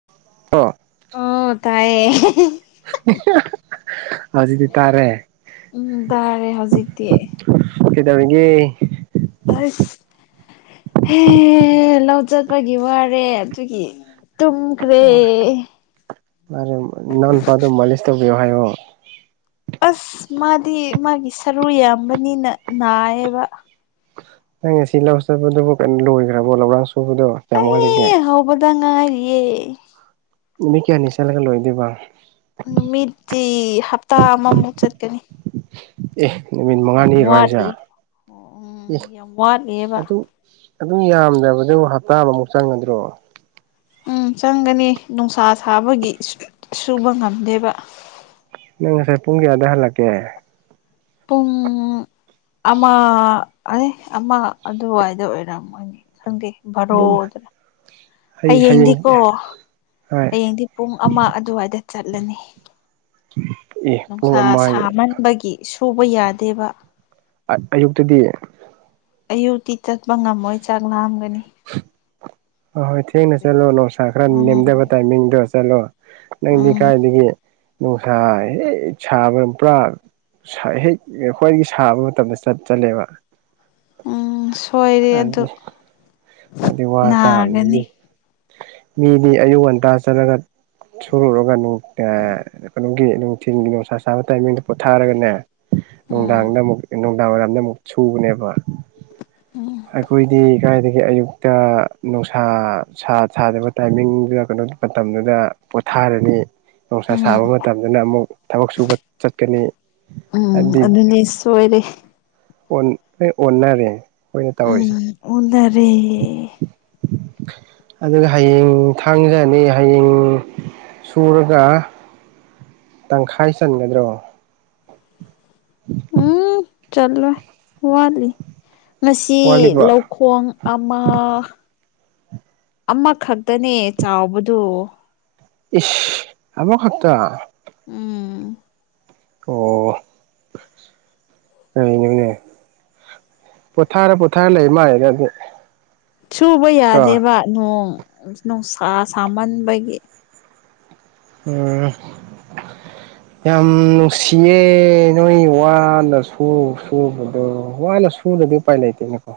[unintelligible] ꯑꫭ ꯇꯥꯏꯌꯦ꯫ ꯍꯧꯖꯤꯛꯗꯤ ꯇꯥꯔꯦ꯫ ꯎꯝ ꯇꯥꯔꯦ ꯍꯧꯖꯤꯛꯇꯤ ꯀꯩꯗꯧꯔꯤꯒꯦ꯫ ꯑꯁ ꯍꯦ ꯂꯧ ꯆꯠꯄꯒꯤ ꯋꯥꯔꯦ ꯑꯗꯨꯒꯤ ꯇꯨꯝꯈ꯭ꯔꯦ꯫ ꯑꯗꯨꯝ ꯅꯅꯥꯎꯅꯨꯄꯗꯣ ꯃꯂꯤꯁ ꯇꯧꯕꯤꯌꯣ ꯍꯥꯏꯌꯣ꯫ ꯑꯁ ꯃꯥꯗꯤ ꯃꯥꯒꯤ ꯁꯔꯨ ꯌꯥꯝꯕꯅꯤꯅ ꯅꯥꯌꯦꯕ꯫ ꯅꯪ ꯉꯁꯤ ꯂꯧ ꯆꯠꯄꯗꯨꯕꯨ ꯀꯩꯅꯣ ꯂꯣꯏꯈ꯭ꯔꯕꯣ ꯂꯧꯔꯥꯡ ꯁꯨꯕꯗꯣ ꯀꯌꯥꯝ ꯋꯥꯠꯂꯤꯒꯦ꯫ ꯑꯩ ꯍꯧꯕꯗ ꯉꯥꯏꯔꯤꯌꯦ꯫ ꯅꯨꯃꯤꯠ ꯀꯌꯥꯅꯤ ꯆꯠꯂꯒ ꯂꯣꯏꯗꯣꯏꯕ꯫ ꯅꯨꯃꯤꯠꯇꯤ ꯍꯞꯇꯥ ꯑꯃꯃꯨꯛ ꯆꯠꯀꯅꯤ꯫ ꯑꯦ ꯅꯨꯃꯤꯠ ꯌꯥꯝ ꯃꯉꯥꯅꯤꯔꯣ ꯍꯥꯏꯁꯦ ꯋꯥꯠꯂꯤ ꯑꯦ ꯑꯣ ꯎꯝ ꯌꯥꯝ ꯋꯥꯠꯂꯤꯑꯕ ꯑꯗꯨ ꯑꯗꯨꯝ ꯌꯥꯝꯗ꯭ꯔꯕꯗꯨꯕꯨ ꯍꯞꯇꯥ ꯑꯃꯃꯨꯛ ꯆꯪꯒꯗ꯭ꯔꯣ꯫ ꯎꯝ ꯆꯪꯒꯅꯤ ꯅꯨꯡꯁꯥ ꯁꯥꯕꯒꯤ ꯁꯨꯕ ꯉꯝꯗꯦꯕ꯫ ꯅꯪ ꯉꯁꯥꯏ ꯄꯨꯡ ꯀꯌꯥꯗ ꯍꯜꯂꯛꯀꯦ꯫ ꯄꯨꯡ ꯑꯃ꯫ ꯑꯥꯏ ꯑꯃ ꯑꯗꯨꯋꯥꯏꯗ ꯑꯣꯏꯔꯝꯒꯅꯤ ꯈꯪꯗꯦ ꯑꯗꯨꯝ ꯚꯥꯔꯣꯗꯔ꯫ ꯍꯌꯦꯡ ꯍꯌꯦꯡꯗꯤꯀꯣ ꯍꯣꯏ ꯍꯌꯦꯡꯗꯤ ꯄꯨꯡ ꯑꯃ ꯑꯗꯨꯋꯥꯏꯗ ꯆꯠꯂꯅꯤ꯫ ꯑꯦ ꯄꯨꯡ ꯅꯨꯡꯁꯥ ꯑꯃ ꯁꯥꯃꯟꯕꯒꯤ ꯁꯨꯕ ꯌꯥꯗꯦꯕ꯫ ꯑ ꯑꯌꯨꯛꯇꯗꯤ꯫ ꯑꯌꯨꯛꯇꯤ ꯆꯠꯄ ꯉꯝꯃꯣꯏ ꯆꯥꯛ ꯂꯥꯝꯒꯅꯤ꯫ ꯍꫭ ꯍꯣꯏ ꯊꯦꯡꯅ ꯑꯗꯨꯅꯤ ꯆꯠꯂꯣ ꯅꯨꯡꯁꯥ ꯈꯔ ꯎꯝ ꯅꯦꯝꯗꯕ ꯇꯥꯏꯃꯤꯡꯗꫭ ꯆꯠꯂꯣ꯫ ꯅꯪꯗꯤ ꯎꯝ ꯀꯥꯏꯗꯒꯤ ꯅꯨꯡꯁꯥ ꯍꯦꯛ ꯁꯥꯕ ꯄꯨꯔꯥ ꯁꯥꯏ ꯍꯦꯛ ꯈ꯭ꯋꯥꯏꯗꯒꯤ ꯁꯥꯕ ꯃꯇꯝꯗ ꯆꯠ ꯆꯠꯂꯦꯕ꯫ ꯎꯝ ꯁꯣꯏꯔꯦ ꯑꯗꯨ ꯑꯗꯨꯗꯤ ꯑꯗꯨꯗꯤ ꯋꯥ ꯅꯥꯒꯅꯤ꯫ ꯇꯥꯕꯅꯤ ꯃꯤꯗꯤ ꯑꯌꯨꯛ ꯉꯟꯇꯥ ꯆꯠꯂꯒ ꯁꯨꯔꯨꯔꯒ ꯅꯨꯡ ꯑ ꯅꯣ ꯒꯤ ꯅꯨꯡꯊꯤꯟꯒꯤ ꯅꯨꯡꯁꯥ ꯁꯥꯕ ꯇꯥꯏꯃꯤꯡꯗꯣ ꯄꯣꯊꯥꯔꯒꯅꯦ ꯅꯨꯡꯗꯥꯡꯗ ꯎꯝ ꯑꯃꯨꯛ ꯏꯅꯨꯡ ꯗꯥꯡ ꯋꯥꯏꯔꯝꯕ ꯑꯃꯨꯛ ꯁꯨꯕꯅꯦꯕ꯫ ꯎꯝ ꯑꯩꯈꯣꯏꯗꯤ ꯀꯥꯏꯗꯒꯤ ꯑꯌꯨꯛꯇꯥ ꯅꯨꯡꯁꯥ ꯁꯥ ꯁꯥꯗꯕ ꯇꯥꯏꯃꯤꯡꯗꯨꯗ ꯀꯩꯅꯣ ꯃꯇꯝꯗꯨꯗ ꯄꯣꯊꯥꯔꯅꯤ꯫ ꯅꯨꯡꯁꯥ ꯎꯝ ꯁꯥꯕ ꯃꯇꯝꯗꯅ ꯑꯃꯨꯛ ꯊꯕꯛ ꯁꯨꯕ ꯆꯠꯀꯅꯤ ꯍꯥꯏꯗꯤ ꯑꯗꯨꯗꯤ ꯁꯣꯏꯔꯦ꯫ ꯑꯣꯟꯅꯔꯦ ꯑꯩꯣꯏ ꯑꯣꯏꯅ ꯇꯧꯔꯤꯁꯦ ꯑꯣꯗꯔꯦ ꯑꯗꯨꯒ ꯍꯌꯦꯡ ꯊꯥꯡꯖꯅꯤ ꯍꯌꯦꯡ ꯁꯨꯔꯒ ꯇꯪꯈꯥꯏ ꯆꯟꯒꯗ꯭ꯔꯣ ꯎꯝ ꯆꯠꯂꯣꯏ ꯋꯥꯠꯂꯤ ꯃꯁꯤ ꯋꯥꯠꯂꯤꯕ ꯂꯧ ꯈꯣꯡ ꯑꯃ ꯑꯃꯈꯛꯇꯅꯦ ꯆꯥꯎꯕꯗꯨꯣ ꯏꯁ ꯑꯕꯣ ꯈꯠꯇꯠꯇ ꯎꯝ ꯑꯣ ꯀꯩꯅꯦꯕꯅꯦ ꯄꯣꯊꯥꯔ ꯄꯣꯊꯥꯔ ꯂꯩ ꯃꯥꯥꯏꯗꯗꯤ ꯁꯨꯕ ꯌꯥꯗꯦꯕ ꯅꯣꯡ ꯅꯨꯡꯁꯥ ꯁꯥꯃꯟꯕꯒꯤ ꯎꯝ [inaudible] ꯌꯥꯝ ꯅꯨꯡꯁꯤꯌꯦ ꯅꯣꯏ ꯋꯥꯅ ꯁꯨꯔ ꯁꯨꯕꯗꯣ ꯋꯥꯅ ꯁꯨꯔꯨꯔꯗꯤ ꯄꯥꯏ ꯂꯩꯇꯦꯅꯀꯣ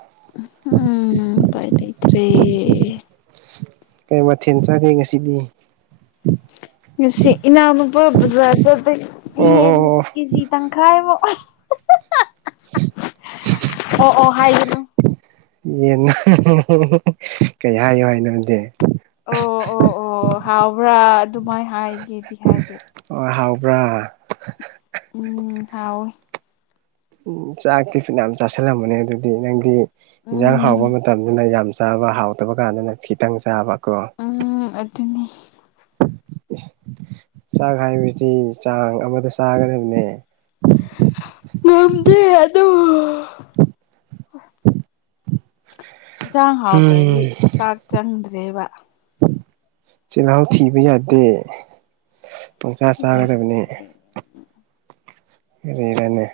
ꯎꯝ ꯀꯥꯏ ꯇꯇꯦ ꯀꯩ ꯃꯊꯦꯜ ꯆꯥꯒꯦ ꯉꯁꯤꯗꯤ ꯉꯁꯤ ꯏꯅꯥꯅ ꯄꯥꯕꯗ ꯆ ꯑꯣ ꯑꯣ ꯑꯣ ꯀꯦꯖꯤ ꯇꯪꯈꯥꯏꯃꯨꯛ ꯑꯣ ꯑꯣ ꯍꯥꯏꯒꯅꯨ ꯌꯦ ꯀꯩ ꯍꯥꯏꯌꯨ ꯍꯥꯏꯅꯗꯤꯦ ꯑꯣ ꯑꯣ ꯑꯣ ꯍꯥꯎꯕ꯭ꯔꯥ ꯑꯗꯨꯃꯥꯏꯅ ꯍꯥꯏꯒꯦꯗꯤ ꯍꯥꯏꯗꯤ ꯍꯣꯏ ꯍꯥꯎꯕ꯭ꯔꯥ ꯎꯝ ꯊꯥꯎ ꯎ ꯆꯥꯛꯇꯤ ꯐꯤ ꯌꯥꯝ ꯆꯥꯁꯤꯜꯂꯝꯕꯅꯦ ꯑꯗꯨꯗꯤ ꯅꯪꯗꯤ ꯏꯟꯖꯥꯡ ꯍꯥꯎꯕ ꯎꯝ ꯃꯇꯝꯗꯅ ꯌꯥꯝ ꯆꯥꯕ ꯍꯥꯎꯇꯕ ꯀꯥꯟꯗꯅ ꯈꯤꯇꯪ ꯆꯥꯕꯀꯣ ꯎꯝ ꯑꯗꯨꯅꯤ ꯆꯥꯛ ꯍꯥꯏꯕꯁꯤ ꯆꯥꯡ ꯑꯃꯗ ꯆꯥꯒꯗꯕꯅꯦ ꯅꯝꯗꯦ ꯑꯗꯣ ꯌꯦꯟꯁꯥꯡ ꯍꯥꯎꯇ꯭ꯔꯗꯤ ꯎꯝ ꯆꯥꯛ ꯆꯪꯗ꯭ꯔꯦꯕ ꯆꯂ ꯊꯕ ꯌꯥꯗꯦ ꯄꯨꯡꯁꯥ ꯆꯥꯒꯗꯕꯅꯤ ꯌꯥꯗꯦ ꯔꯅꯦ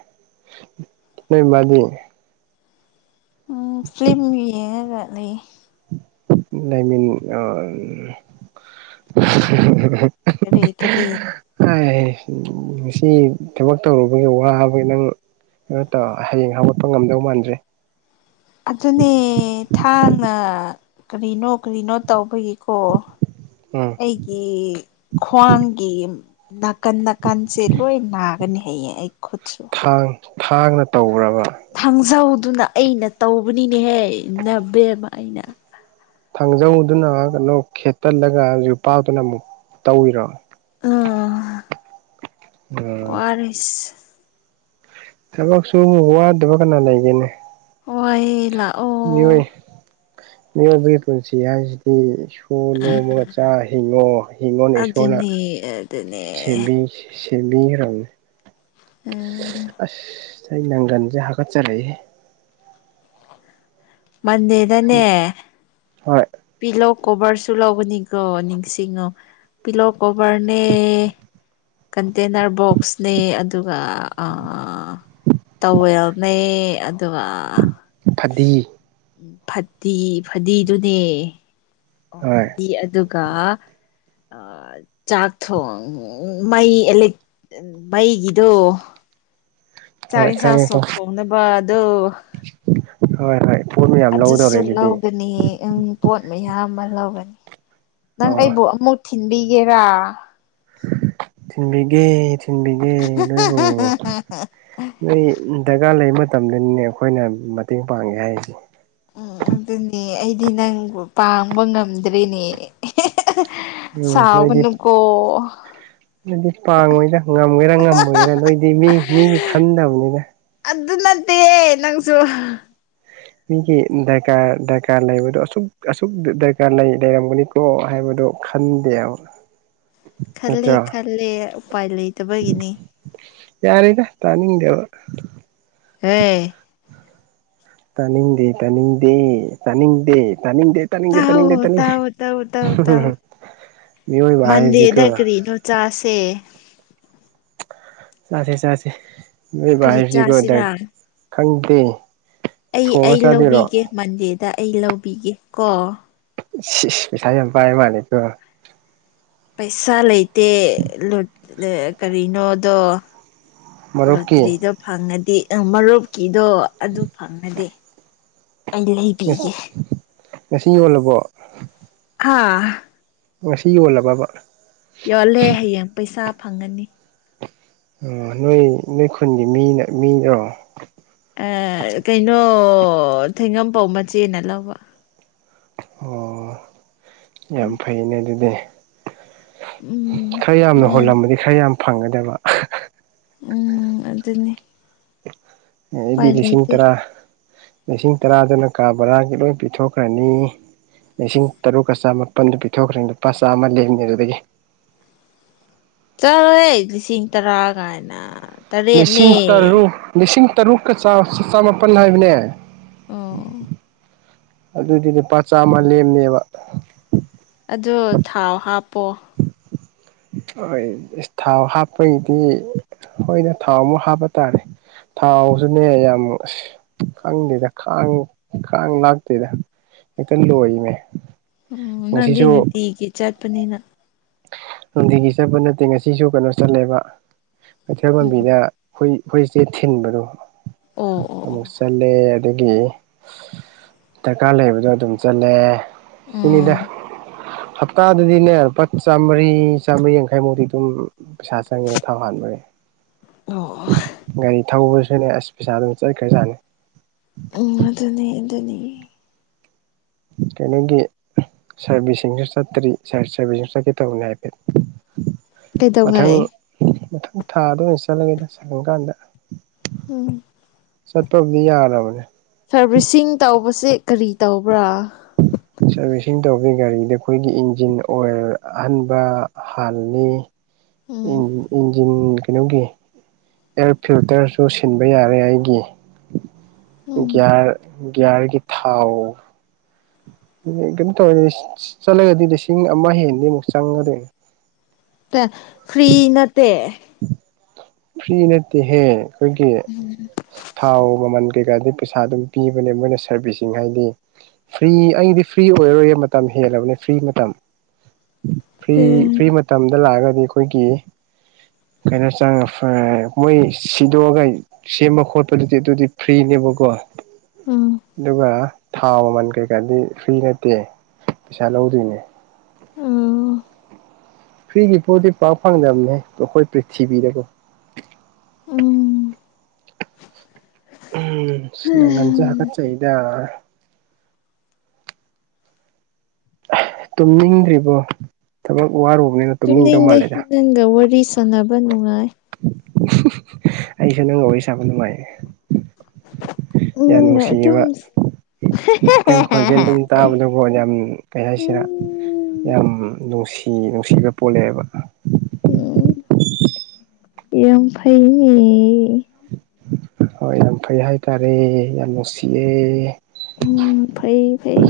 ꯅꯣꯏ ꯃꯥꯗꯤ ꯎꯝ ꯐꯤꯂꯝꯒꯤꯌꯦꯔ ꯂꯩ ꯑꯥꯏꯃꯤꯟ ꯀꯔꯤ ꯀꯔꯤꯌꯦ ꯍꯥꯏ ꯉꯁꯤ ꯊꯕꯛ ꯇꯧꯔꯨꯕꯒꯤ ꯋꯥꯕꯒꯤ ꯅꯪ ꯑꯗꯨꯠꯇ ꯍꯌꯦꯡ ꯍꯥꯒꯠꯄ ꯉꯝꯗꯧ ꯃꯥꯟꯗ꯭ꯔꯦ ꯑꯗꯨꯅꯦ ꯊꯥꯡꯅ ꯀꯔꯤꯅꯣ ꯀꯔꯤꯅꯣ ꯇꯧꯕꯒꯤ ꯀꯣ ꯎꯝ ꯑꯩꯒꯤ ꯈ꯭ꯋꯥꯡꯒꯤ ꯅꯥꯀꯟ ꯅꯥꯀꯟꯁꯦ ꯂꯣꯏ ꯅꯥꯒꯅꯤ ꯍꯌꯦꯌꯦ ꯑꯩ ꯈꯨꯠꯁꯨ ꯊꯥꯡ ꯊꯥꯡꯅ ꯇꯧꯈꯔꯕ ꯊꯥꯡꯖꯧꯗꯨꯅ ꯑꯩꯅ ꯇꯧꯕꯅꯤꯅꯦꯍꯦ ꯅꯕꯦꯝꯃ ꯑꯩꯅ ꯊꯥꯡꯖꯧꯗꯨꯅ ꯀꯩꯅꯣ ꯈꯦꯠꯇꯜꯂꯒ ꯌꯨꯄꯥꯛꯗꯨꯅ ꯑꯃꯨꯛ ꯇꯧꯋꯤꯔꯣ ꯎ ꯎꯝ ꯋꯥꯔꯤꯔꯁ ꯊꯕꯛꯁꯨ ꯑꯃꯨꯛ ꯋꯥꯗꯕ ꯀꯅꯥ ꯂꯩꯒꯦꯅꯦ ꯍꯣꯏ ꯂꯥꯛꯑꯣ ꯃꯤꯑꯣꯏ ꯃꯤꯑꯣꯏꯕꯒꯤ ꯄꯨꯟꯁꯤ ꯍꯥꯏꯁꯤꯗꯤ ꯎ ꯅꯣꯡꯃꯒ ꯆꯥ ꯍꯤꯡꯉꯣ ꯍꯤꯉꯣꯅ ꯏꯁꯣꯔꯅ ꯑꯗꯨꯅꯦ ꯑꯗꯨꯅꯦ ꯁꯦꯝꯕꯤ ꯁꯦꯝꯕꯤꯈ꯭ꯔꯕꯅꯦ ꯑꯥꯥ ꯑꯁ ꯑꯩ ꯅꯪꯒꯟꯁꯦ ꯍꯥꯒꯠꯆꯔꯛꯑꯦꯍꯦ ꯃꯟꯗꯦꯗꯅꯦ ꯍꯣꯏ ꯄꯤꯂꯣ ꯀꯣꯕꯔꯁꯨ ꯂꯧꯕꯅꯤꯀꯣ ꯅꯤꯡꯁꯤꯡꯉꯣ ꯄꯤꯂꯣ ꯀꯣꯕꯔꯅꯦ ꯀꯟꯇꯦꯅꯔ ꯕꯣꯛꯁꯅꯦ ꯑꯗꯨꯒ ꯑꯥ ꯇꯧꯋꯦꯜꯅꯦ ꯑꯗꯨꯒ ꯐꯗꯤ ꯎꯝ ꯐꯠꯇꯤ ꯐꯗꯤꯗꯨꯅꯦ ꯑꯣ ꯍꯣꯏ ꯐꯗꯤ ꯑꯗꯨꯒ ꯑꯥ ꯆꯥꯛ ꯊꯣꯡ ꯃꯩ ꯑꯦꯂꯦꯛ ꯃꯩꯒꯤꯗꯣ ꯆꯥꯛ ꯍꯣꯏ ꯏꯟꯁꯥꯡꯁꯨ ꯈꯪꯉꯦꯀꯣ ꯊꯣꯛꯅꯕꯗꯣ ꯍꯣꯏ ꯍꯣꯏ ꯄꯣꯠ ꯃꯌꯥꯝ ꯑꯗꯨꯁꯨ ꯂꯧꯗꯧꯔꯦ ꯑꯗꯨꯗꯤ ꯂꯧꯒꯅꯤ ꯎꯝ ꯄꯣꯠ ꯃꯌꯥꯝ ꯑꯃ ꯂꯧꯒꯅꯤ ꯅꯪ ꯑꯣ ꯑꯩꯕꯨ ꯑꯃꯨꯛ ꯊꯤꯟꯕꯤꯒꯦꯔꯥ ꯊꯤꯟꯕꯤꯒꯦ ꯊꯤꯟꯕꯤꯒꯦ ꯅꯣꯏꯕꯨ ꯅꯣꯏ ꯗꯔꯀꯥꯔ ꯂꯩꯕ ꯃꯇꯝꯗꯅꯤꯅꯦ ꯑꯩꯈꯣꯏꯅ ꯃꯇꯦꯡ ꯄꯥꯡꯉꯦ ꯍꯥꯏꯔꯤꯁꯦ ꯎꯝ ꯑꯗꯨꯅꯦ ꯑꯩꯗꯤ ꯅꯪꯕꯨ ꯄꯥꯡꯕ ꯉꯝꯗ꯭ꯔꯦꯅꯦ ꯎꯝ ꯅꯣꯏꯗꯤ ꯁꯥꯥꯎꯒꯅꯨꯀꯣ ꯅꯣꯏꯗꯤ ꯄꯥꯡꯉꯣꯏꯗ ꯉꯝꯒꯦꯔꯥ ꯉꯝꯃꯣꯏꯒꯦꯔꯥ ꯅꯣꯏꯗꯤ ꯃꯤ ꯃꯤꯒꯤ ꯈꯟꯗꯕꯅꯤꯅ ꯑꯗꯨ ꯅꯠꯇꯤꯌꯦ ꯅꯪꯁꯨ ꯃꯤꯒꯤ ꯗꯔꯀꯥꯔ ꯗꯔꯀꯥꯔ ꯂꯩꯕꯗꯣ ꯑꯁꯨꯛ ꯑꯁꯨꯛ ꯗꯔꯀꯥꯔ ꯂꯩ ꯂꯩꯔꯝꯒꯅꯤꯀꯣ ꯀꯧ ꯍꯥꯏꯕꯗꯣ ꯈꯟꯗꯦꯕ ꯈꯜꯂꯦ ꯅꯠꯇ꯭ꯔꯣ ꯈꯜꯂꯦ ꯎꯄꯥꯏ ꯂꯩꯇꯕꯒꯤꯅꯤ ꯌꯥꯔꯦꯗ ꯇꯥꯅꯤꯡꯗꯦꯕ ꯍꯦ ꯇꯅꯤꯡꯗꯦ ꯇꯅꯤꯡꯗꯦ ꯇꯅꯤꯡꯗꯦ ꯇꯅꯤꯡꯗꯦ ꯇꯥꯅꯤꯡꯗꯦ ꯇꯥꯎ ꯇꯥꯅꯤꯡꯗꯦ ꯇꯥꯅꯤꯡꯗꯦ ꯇꯥꯎ ꯇꯥꯎ ꯇꯥꯎ ꯇꯥꯎ ꯃꯤꯑꯣꯏꯕ ꯍꯥꯏꯕꯁꯤꯀꯣ ꯃꯟꯗꯦꯗ ꯀꯔꯤꯅꯣ ꯆꯥꯁꯦ ꯆꯥꯁꯦ ꯆꯥꯁꯦ ꯃꯤꯑꯣꯏꯕ ꯀꯔꯤ ꯍꯥꯏꯕꯁꯦꯀꯣ ꯆꯥꯁꯤꯔꯥ ꯈꯪꯗꯦ ꯑꯩ ꯊꯣꯡꯉ ꯑꯩ ꯆꯥꯗꯣꯏꯔꯣ ꯂꯧꯕꯤꯒꯦ ꯃꯟꯗꯦꯗ ꯑꯩ ꯂꯧꯕꯤꯒꯦ ꯀꯣ ꯏꯁ ꯏꯁ ꯄꯩꯁꯥ ꯌꯥꯝ ꯄꯥꯏꯕ ꯃꯥꯜꯂꯤꯀꯣ ꯄꯩꯁꯥ ꯂꯩꯇꯦ ꯂꯨꯠ ꯀꯔꯤꯅꯣꯗꯣ ꯃꯔꯨꯞꯀꯤ ꯂꯣꯇ꯭ꯔꯤꯗꯣ ꯐꯪꯉꯗꯤ ꯑꯥ ꯃꯔꯨꯞꯀꯤꯗꯣ ꯑꯗꯨ ꯐꯪꯉꯗꯤ ꯑꯩ ꯂꯩ ꯉꯁꯤ ꯌꯣꯜꯂꯕꯣ ꯍꯥꯥ ꯉꯁꯤ ꯌꯣꯜꯂꯕꯕ ꯌꯣꯜꯂꯦ ꯍꯌꯦꯡ ꯄꯩꯁꯥ ꯐꯪꯉꯅꯤ ꯑꯣ ꯅꯣꯏ ꯅꯣꯏ ꯈꯨꯟꯒꯤ ꯃꯤꯅ ꯃꯤꯔꯣ ꯀꯩꯅꯣ ꯊꯦꯡꯉꯝꯄꯧ ꯃꯆꯦꯅ ꯂꯧꯕ ꯑꯣ ꯌꯥꯝ ꯐꯩꯅꯦ ꯑꯗꯨꯗꯤ ꯎꯝ ꯈꯔ ꯌꯥꯝꯅ ꯃꯥꯅꯤ ꯍꯨꯜꯂꯝꯕꯗꯤ ꯈꯔ ꯌꯥꯝ ꯐꯪꯒꯗꯕ ꯎꯝ ꯑꯗꯨꯅꯤ ꯑꯩꯗꯤ ꯎꯄꯥꯏ ꯂꯤꯁꯤꯡ ꯂꯩꯇꯦ ꯇꯔꯥ ꯂꯤꯁꯤꯡ ꯇꯔꯥꯗꯅ ꯀꯥ ꯕꯔꯥꯒꯤ ꯂꯣꯏ ꯄꯤꯊꯣꯛꯈ꯭ꯔꯅꯤ ꯂꯤꯁꯤꯡ ꯇꯔꯨꯛꯀ ꯆꯥꯃꯥꯄꯟꯗꯨ ꯄꯤꯊꯣꯛꯈ꯭ꯔꯦ ꯂꯨꯄꯥ ꯆꯥꯝꯃ ꯂꯦꯝꯅꯤ ꯑꯗꯨꯗꯒꯤ ꯆꯦ ꯂꯤꯁꯤꯡ ꯇꯔꯥ ꯀꯥꯏꯅ ꯇꯔꯦꯠꯅꯦ ꯂꯤꯁꯤꯡ ꯇꯔꯨꯛ ꯂꯤꯁꯤꯡ ꯇꯔꯨꯛꯀ ꯆꯃꯥꯄꯜ ꯍꯥꯏꯕꯅꯦ ꯑꯣ ꯑꯗꯨꯗꯨꯗꯤ ꯄꯄꯥ ꯆꯥꯝꯃ ꯂꯦꯝꯅꯦꯕ ꯑ ꯊꯥꯎ ꯍꯥꯞꯄꯣ ꯍꯣꯏ ꯏꯁ ꯊꯥꯎ ꯍꯥꯞꯄꯒꯤꯗꯤ ꯍꯣꯏꯅ ꯊꯥꯎ ꯑꯃꯨꯛ ꯍꯥꯞꯄ ꯇꯥꯔꯦ ꯊꯥꯎꯁꯨꯅꯦ ꯌꯥꯝ ꯑꯁ ꯈꯪꯗꯦꯗ ꯈꯥꯡ ꯈꯥꯡ ꯂꯥꯛꯇꯦꯗ ꯀꯟ ꯂꯅꯦ ꯑꯣ ꯅꯪꯗꯤ ꯅꯨꯡꯇꯤꯒꯤ ꯆꯠꯄꯅꯤꯅ ꯅꯨꯡꯇꯤꯒꯤ ꯆꯠꯄ ꯅꯠꯇꯦ ꯉꯁꯤꯁꯨ ꯀꯩꯅꯣ ꯆꯠꯂꯦꯕ ꯀꯩꯊꯦꯜ ꯎꯝ ꯃꯕꯤꯗ ꯍꯣꯏ ꯍꯨꯣꯏꯁꯦ ꯊꯤꯟꯕꯗꯣ ꯑꯣ ꯑꯣ ꯑꯣ ꯑꯃꯨꯛ ꯆꯠꯂꯦ ꯑꯗꯒꯤ ꯗꯔꯀꯥꯔ ꯂꯩꯕꯗꯣ ꯑꯗꯨꯝ ꯆꯠꯂꯦ ꯁꯤꯅꯤꯗ ꯎꯝ ꯍꯞꯇꯥ ꯑꯗꯨꯗꯤꯅꯦꯦ ꯄ ꯆꯥꯝꯃꯔꯤ ꯆꯥꯝꯃꯔꯤ ꯌꯥꯡꯈꯩꯃꯨꯗꯤꯤ ꯑꯗꯨꯝ ꯄꯩꯁꯥ ꯆꯪꯉꯦꯅ ꯊꯥꯎ ꯍꯥꯟꯕꯅꯦ ꯑꯣ ꯒꯥꯔꯤ ꯊꯧꯕꯁꯨꯅꯦ ꯑꯁ ꯄꯩꯁꯥ ꯑꯗꯨꯝ ꯆꯠꯈ꯭ꯔꯖꯥꯅꯤ ꯎꯝ ꯑꯗꯨꯅꯤ ꯑꯗꯨꯅꯤ ꯀꯩꯅꯣꯒꯤ ꯁꯥꯔꯦꯕꯤ ꯆꯇꯔꯤꯔꯦ ꯁꯔꯕꯤꯁ ꯀ ꯇꯕꯅꯦ ꯍꯥꯏꯐꯦꯠ ꯃꯊꯪ ꯀꯩꯗꯧꯉꯩ ꯃꯊꯪ ꯊꯥꯗ ꯑꯣꯏꯅ ꯆꯠꯂꯒꯦꯗ ꯆꯠꯂ ꯀꯥꯟꯗ ꯎꯝ ꯆꯠꯄꯕꯨꯗꯤ ꯌꯥꯔꯕꯅꯦ ꯁꯔꯚꯤꯁꯁꯤꯡ ꯇꯧꯕꯁꯦ ꯀꯔꯤ ꯇꯧꯕ꯭ꯔꯥ ꯁꯥꯔꯚꯤꯁꯁꯤꯡ ꯇꯧꯕꯒꯤ ꯒꯥꯔꯤꯗ ꯑꯩꯈꯣꯏꯒꯤ ꯏꯟꯖꯤꯟ ꯑꯣꯏꯜ ꯑꯍꯟꯕ ꯍꯥꯜꯂꯤ ꯎꯝ ꯏꯟꯖꯤꯟ ꯀꯩꯅꯣꯒꯤ ꯑꯦꯌꯥꯔ ꯐꯤꯜꯇꯔꯁꯨ ꯁꯤꯟꯕ ꯌꯥꯔꯦ ꯑꯩꯒꯤ ꯎꯝ ꯒꯤꯒꯌꯥꯔ ꯭ꯌꯥꯔꯒꯤ ꯊꯥꯎ ꯀꯩꯅꯣ ꯇꯧꯔꯅꯦ ꯆꯠꯂꯒꯗꯤ ꯂꯤꯁꯤꯡ ꯑꯃ ꯍꯦꯟꯗꯤ ꯑꯃꯨꯛ ꯆꯪꯒꯗꯣꯏꯅꯦ ꯐ꯭ꯔꯔꯤ ꯅꯠꯇꯦ ꯐ꯭ꯔꯤ ꯅꯠꯇꯦꯍꯦ ꯑꯩꯈꯣꯏꯒꯤ ꯊꯥꯎ ꯃꯃꯜ ꯀꯩꯀꯥꯗꯤ ꯄꯩꯁꯥ ꯑꯗꯨꯝ ꯄꯤꯕꯅꯦ ꯃꯣꯏꯅ ꯁꯔꯚꯤꯁꯁꯤꯡ ꯍꯥꯏꯗꯤ ꯐ꯭ꯔꯤ ꯑꯩꯗꯤ ꯐ꯭ꯔꯤ ꯑꯣꯏꯔꯔꯣꯏ ꯃꯇꯝ ꯍꯦꯜꯂꯕꯅꯦ ꯐ꯭ꯔꯤ ꯃꯇꯝ ꯐ꯭ꯔꯤ ꯎꯝ ꯐ꯭ꯔꯤ ꯃꯇꯝꯗ ꯂꯥꯛꯑꯒꯗꯤ ꯑꯩꯈꯣꯏꯒꯤ ꯀꯩꯅꯣ ꯆꯪꯉ ꯐ ꯃꯣꯏ ꯁꯤꯗꯣꯛꯑꯒ ꯁꯦꯝꯕ ꯈꯣꯠꯄꯗꯨꯗꯤ ꯑꯗꯨꯗꯤ ꯐ꯭ꯔꯤꯅꯦꯕꯀꯣ ꯎꯝ ꯑꯗꯨꯒ ꯊꯥꯎ ꯃꯃꯜ ꯀꯩꯀꯥꯗꯤ ꯐ꯭ꯔꯤ ꯅꯠꯇꯦ ꯄꯩꯁꯥ ꯂꯧꯗꯣꯏꯅꯦ ꯑꯧ ꯐ꯭ꯔꯤꯒꯤ ꯄꯣꯠꯇꯗꯤ ꯄꯥꯛ ꯐꯪꯗꯕꯅꯦ ꯑꯩꯈꯣꯏ ꯄ꯭ꯔꯤꯊꯤꯕꯤꯗꯀꯣ [unintelligible] ꯎꯝ ꯏꯁ ꯅꯒꯥꯟꯁꯦ ꯍꯥꯒꯠꯆꯩꯗ ꯇꯨꯝꯅꯤꯡꯗ꯭ꯔꯤꯕꯣ ꯊꯕꯛ ꯋꯥꯔꯨꯕꯅꯤꯅ ꯇꯨꯝꯅꯤꯡꯗꯧ ꯇꯨꯝꯅꯤꯡꯗꯦ ꯃꯥꯜꯂꯦꯗ ꯅꯪꯒ ꯋꯥꯔꯤ ꯁꯥꯟꯅꯕ ꯅꯨꯡꯉꯥꯏ ꯑꯩꯁꯨ ꯅꯪꯒ ꯋꯥꯔꯤ ꯁꯥꯕ ꯅꯨꯡꯉꯥꯏ ꯅꯪꯒ ꯑꯗꯨꯝꯁ ꯅꯪ ꯈꫭꯟꯖꯦꯜ ꯑꯗꯨꯝ ꯇꯥꯕꯗ ꯀꫭ ꯌꯥꯝ ꯀꯩ ꯍꯥꯏꯁꯤꯔꯥ ꯌꯥꯝ ꯅꯨꯡꯁꯤ ꯅꯨꯡꯁꯤꯕ ꯄꯣꯜꯂꯛꯑꯦꯕ ꯎꯝ ꯌꯥꯝ ꯐꯩꯅꯦ ꯍꯣꯏ ꯌꯥꯝ ꯐꯩ ꯍꯥꯏꯇꯥꯔꯦ ꯌꯥꯝ ꯅꯨꯡꯁꯤꯌꯦ ꯎꯝ ꯐꯩ ꯐꯩ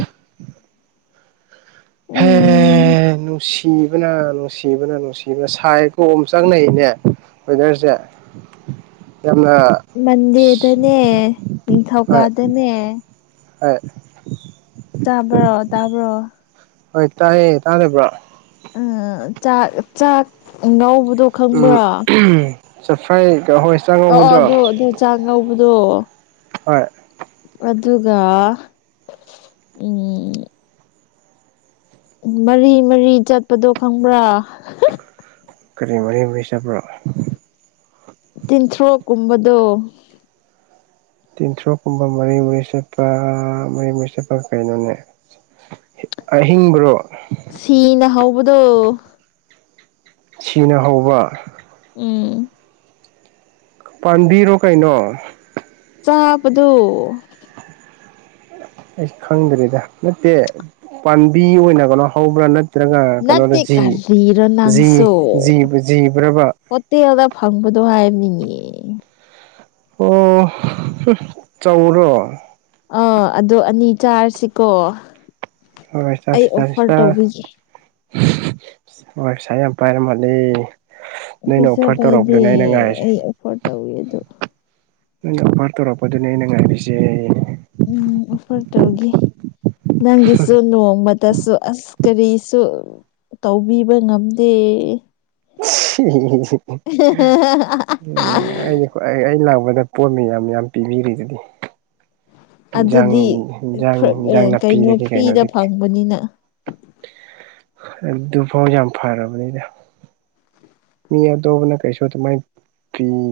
ꯍꯦ ꯎꯝ ꯅꯨꯡꯁꯤꯕꯅ ꯅꯨꯡꯁꯤꯕꯅ ꯅꯨꯡꯁꯤꯕꯅ ꯁꯥꯏ ꯇꯣꯝ ꯑꫭꯝꯆꯥꯛꯅꯩꯅꯦ ꯋꯦꯗꯔꯁꯦ ꯌꯥꯝꯅ ꯃꯟꯗꯦꯗꯅꯦ ꯅꯤꯡꯊꯧꯀꯥꯗꯅꯦ ꯍꫭꯏ ꯆꯥꯕ꯭ꯔꯣ ꯇꯥꯕ꯭ꯔꯣ ꯍꯣꯏ ꯇꯥꯏꯌꯦ ꯇꯥꯗꯕ꯭ꯔꯣ ꯎꯝ ꯆꯥꯛ ꯆꯥꯛ ꯉꯥꯎꯕꯗꯣ ꯎꯝ [unintelligible] ꯑꫭ ꯑꫭ ꯑꯗꯣ ꯑꯗꯨ ꯆꯥꯛ ꯉꯧꯕꯗꯣ꯫ ꯍꫭꯏ ꯑꯗꯨꯒ ꯎꯝ ꯃꯔꯤ ꯃꯔꯤ ꯆꯠꯄꯗꯣ ꯈꯪꯕ꯭ꯔꯥ ꯀꯔꯤ ꯃꯔꯤ ꯃꯔꯤ ꯆꯠꯕ꯭ꯔꯣ ꯇꯤꯟꯊ꯭ꯔꯣꯛ ꯀꯨꯝꯕꯗꯣ ꯇꯤꯟꯊ꯭ꯔꫭꯛꯀꯨꯝꯕ ꯃꯔꯤ ꯃꯔꯤ ꯆꯠꯄ ꯃꯔꯤ ꯃꯔꯤ ꯆꯠꯄ ꯀꯩꯅꯣꯅꯦ ꯑꯍꯤꯡꯕ꯭ꯔꯣ ꯁꯤꯅ ꯍꯧꯕꯗꯣ ꯁꯤꯅ ꯍꯧꯕ ꯎꯝ‌꯫ ꯄꯥꯟꯕꯤꯔꯣ ꯀꯩꯅꯣ ꯆꯥꯕꯗꫭ ꯑꯩꯁ ꯈꯪꯗ꯭ꯔꯦꯗ ꯅꯠꯇꯦ ꯄꯥꯝꯕꯤ ꯑꯣꯏꯅ ꯀꯩꯅꯣ ꯍꯧꯕ꯭ꯔꯥ ꯅꯠ ꯇ꯭ꯔꯒ ꯀꯩꯅꯣꯗꯥ ꯅꯠꯇꯦ ꯖꯤ ꯀꯔꯤꯔꯣ ꯖꯤ ꯖꯤꯕ ꯖꯤꯕ꯭ꯔꯥꯕ ꯇꯦꯜꯗ ꯐꯪꯕꯗꯣ ꯍꯥꯏꯕꯅꯤꯅꯦ ꯑꯣ ꯆꯧꯔꯣ ꯑꯥ ꯑꯗꯣ ꯑꯅꯤ ꯆꯥꯔꯁꯤꯀꯣ ꯍꯣꯏ ꯑꯩ ꯆꯥꯁꯤ ꯆꯥꯁꯤ ꯑꯣꯐꯔ ꯆꯥ ꯇꯧꯕꯤꯒꯦ꯫ ꯍꯣꯏ ꯄꯩꯁꯥ ꯌꯥꯝ ꯄꯥꯏꯔ ꯃꯥꯜꯂꯦ꯫ ꯅꯣꯏꯅ ꯄꯩꯁꯥ ꯑꯣꯐꯔ ꯄꯥꯏꯗꯦ ꯇꯧꯔꯛꯄꯗꯨꯅꯦ ꯑꯩꯅ ꯉꯥꯏꯔꯤꯁꯦ ꯑꯩ ꯑꫭꯐꯔ ꯇꯧꯒꯦ ꯑꯗꫭ ꯅꯩꯅ ꯑꯣꯐꯔ ꯇꯧꯔꯛꯄꯗꯨꯅꯦ ꯑꯩꯅ ꯉꯥꯏꯔꯤꯁꯦ꯫ ꯎꯝ ꯑꯣꯐꯔ ꯇꯧꯒꯦ꯫ ꯅꯪꯒꯤꯁꯨ ꯅꯣꯡꯃꯗꯁꯨ ꯑꯁ ꯀꯔꯤꯁꯨ ꯇꯧꯕꯤꯕ ꯉꯝꯗꯦ꯫ ꯅꯨꯡꯉꯥꯏꯅ ꯍꯣꯏ ꯑꯩ ꯑꯩ ꯂꯥꯛꯄꯗ ꯄꯣꯠ ꯃꯌꯥꯝ ꯌꯥꯝ ꯄꯤꯕꯤꯔꯤꯗꯨꯗꯤ ꯏꯟꯖꯥꯡ ꯑꯗꯨꯗꯤ ꯏꯟꯖꯥꯡ ꯐ꯭ꯔ- ꯏꯟꯖꯥꯡ ꯑ, ꯀꯩꯅꯣ ꯅꯥꯄꯤꯗꯒꯤ ꯐ꯭ꯔꯤꯗ ꯀꯩꯅꯣꯗꯒꯤ ꯐꯪꯕꯅꯤꯅ ꯑꯗꯨ ꯐꯥꯎ ꯌꯥꯝ ꯐꯔꯕꯅꯤꯗ ꯃꯤ ꯑꯗꯣꯞ ꯄꯥꯅ ꯀꯩꯔꯤꯁꯨ ꯑꯗꯨꯃꯥꯏꯅ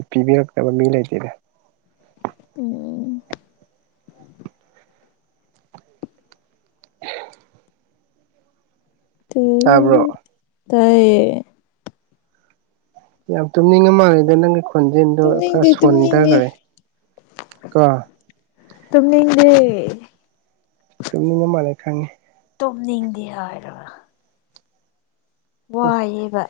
ꯄꯤꯕꯤꯔꯛꯅꯕ ꯃꯤ ꯂꯩꯇꯦꯗꯥ ꯎꯝ ꯇꯥꯕ꯭ꯔꯣ ꯇꯏꯌꯦ ꯌꯥꯝ ꯇꯨꯝꯅꯤꯡꯉ ꯃꯥꯜꯂꯦꯗ ꯅꯪꯒꯤ ꯈꯣꯟꯖꯦꯜꯗꯣ ꯈꯔ ꯇꯨꯝꯅꯤꯡꯗꯦ ꯇꯨꯝꯅꯤꯡꯗꯦ ꯁꯣꯟꯊꯈ꯭ꯔꯦ ꯀꯣ ꯇꯨꯝꯅꯤꯡꯗꯦ ꯇꯝꯅꯤꯡꯉ ꯃꯥꯜꯂꯦ ꯈꯪꯉꯤ ꯇꯨꯝꯅꯤꯡꯗꯦ ꯍꯥꯏꯔꯒ ꯋꯥꯏꯑꯦꯕ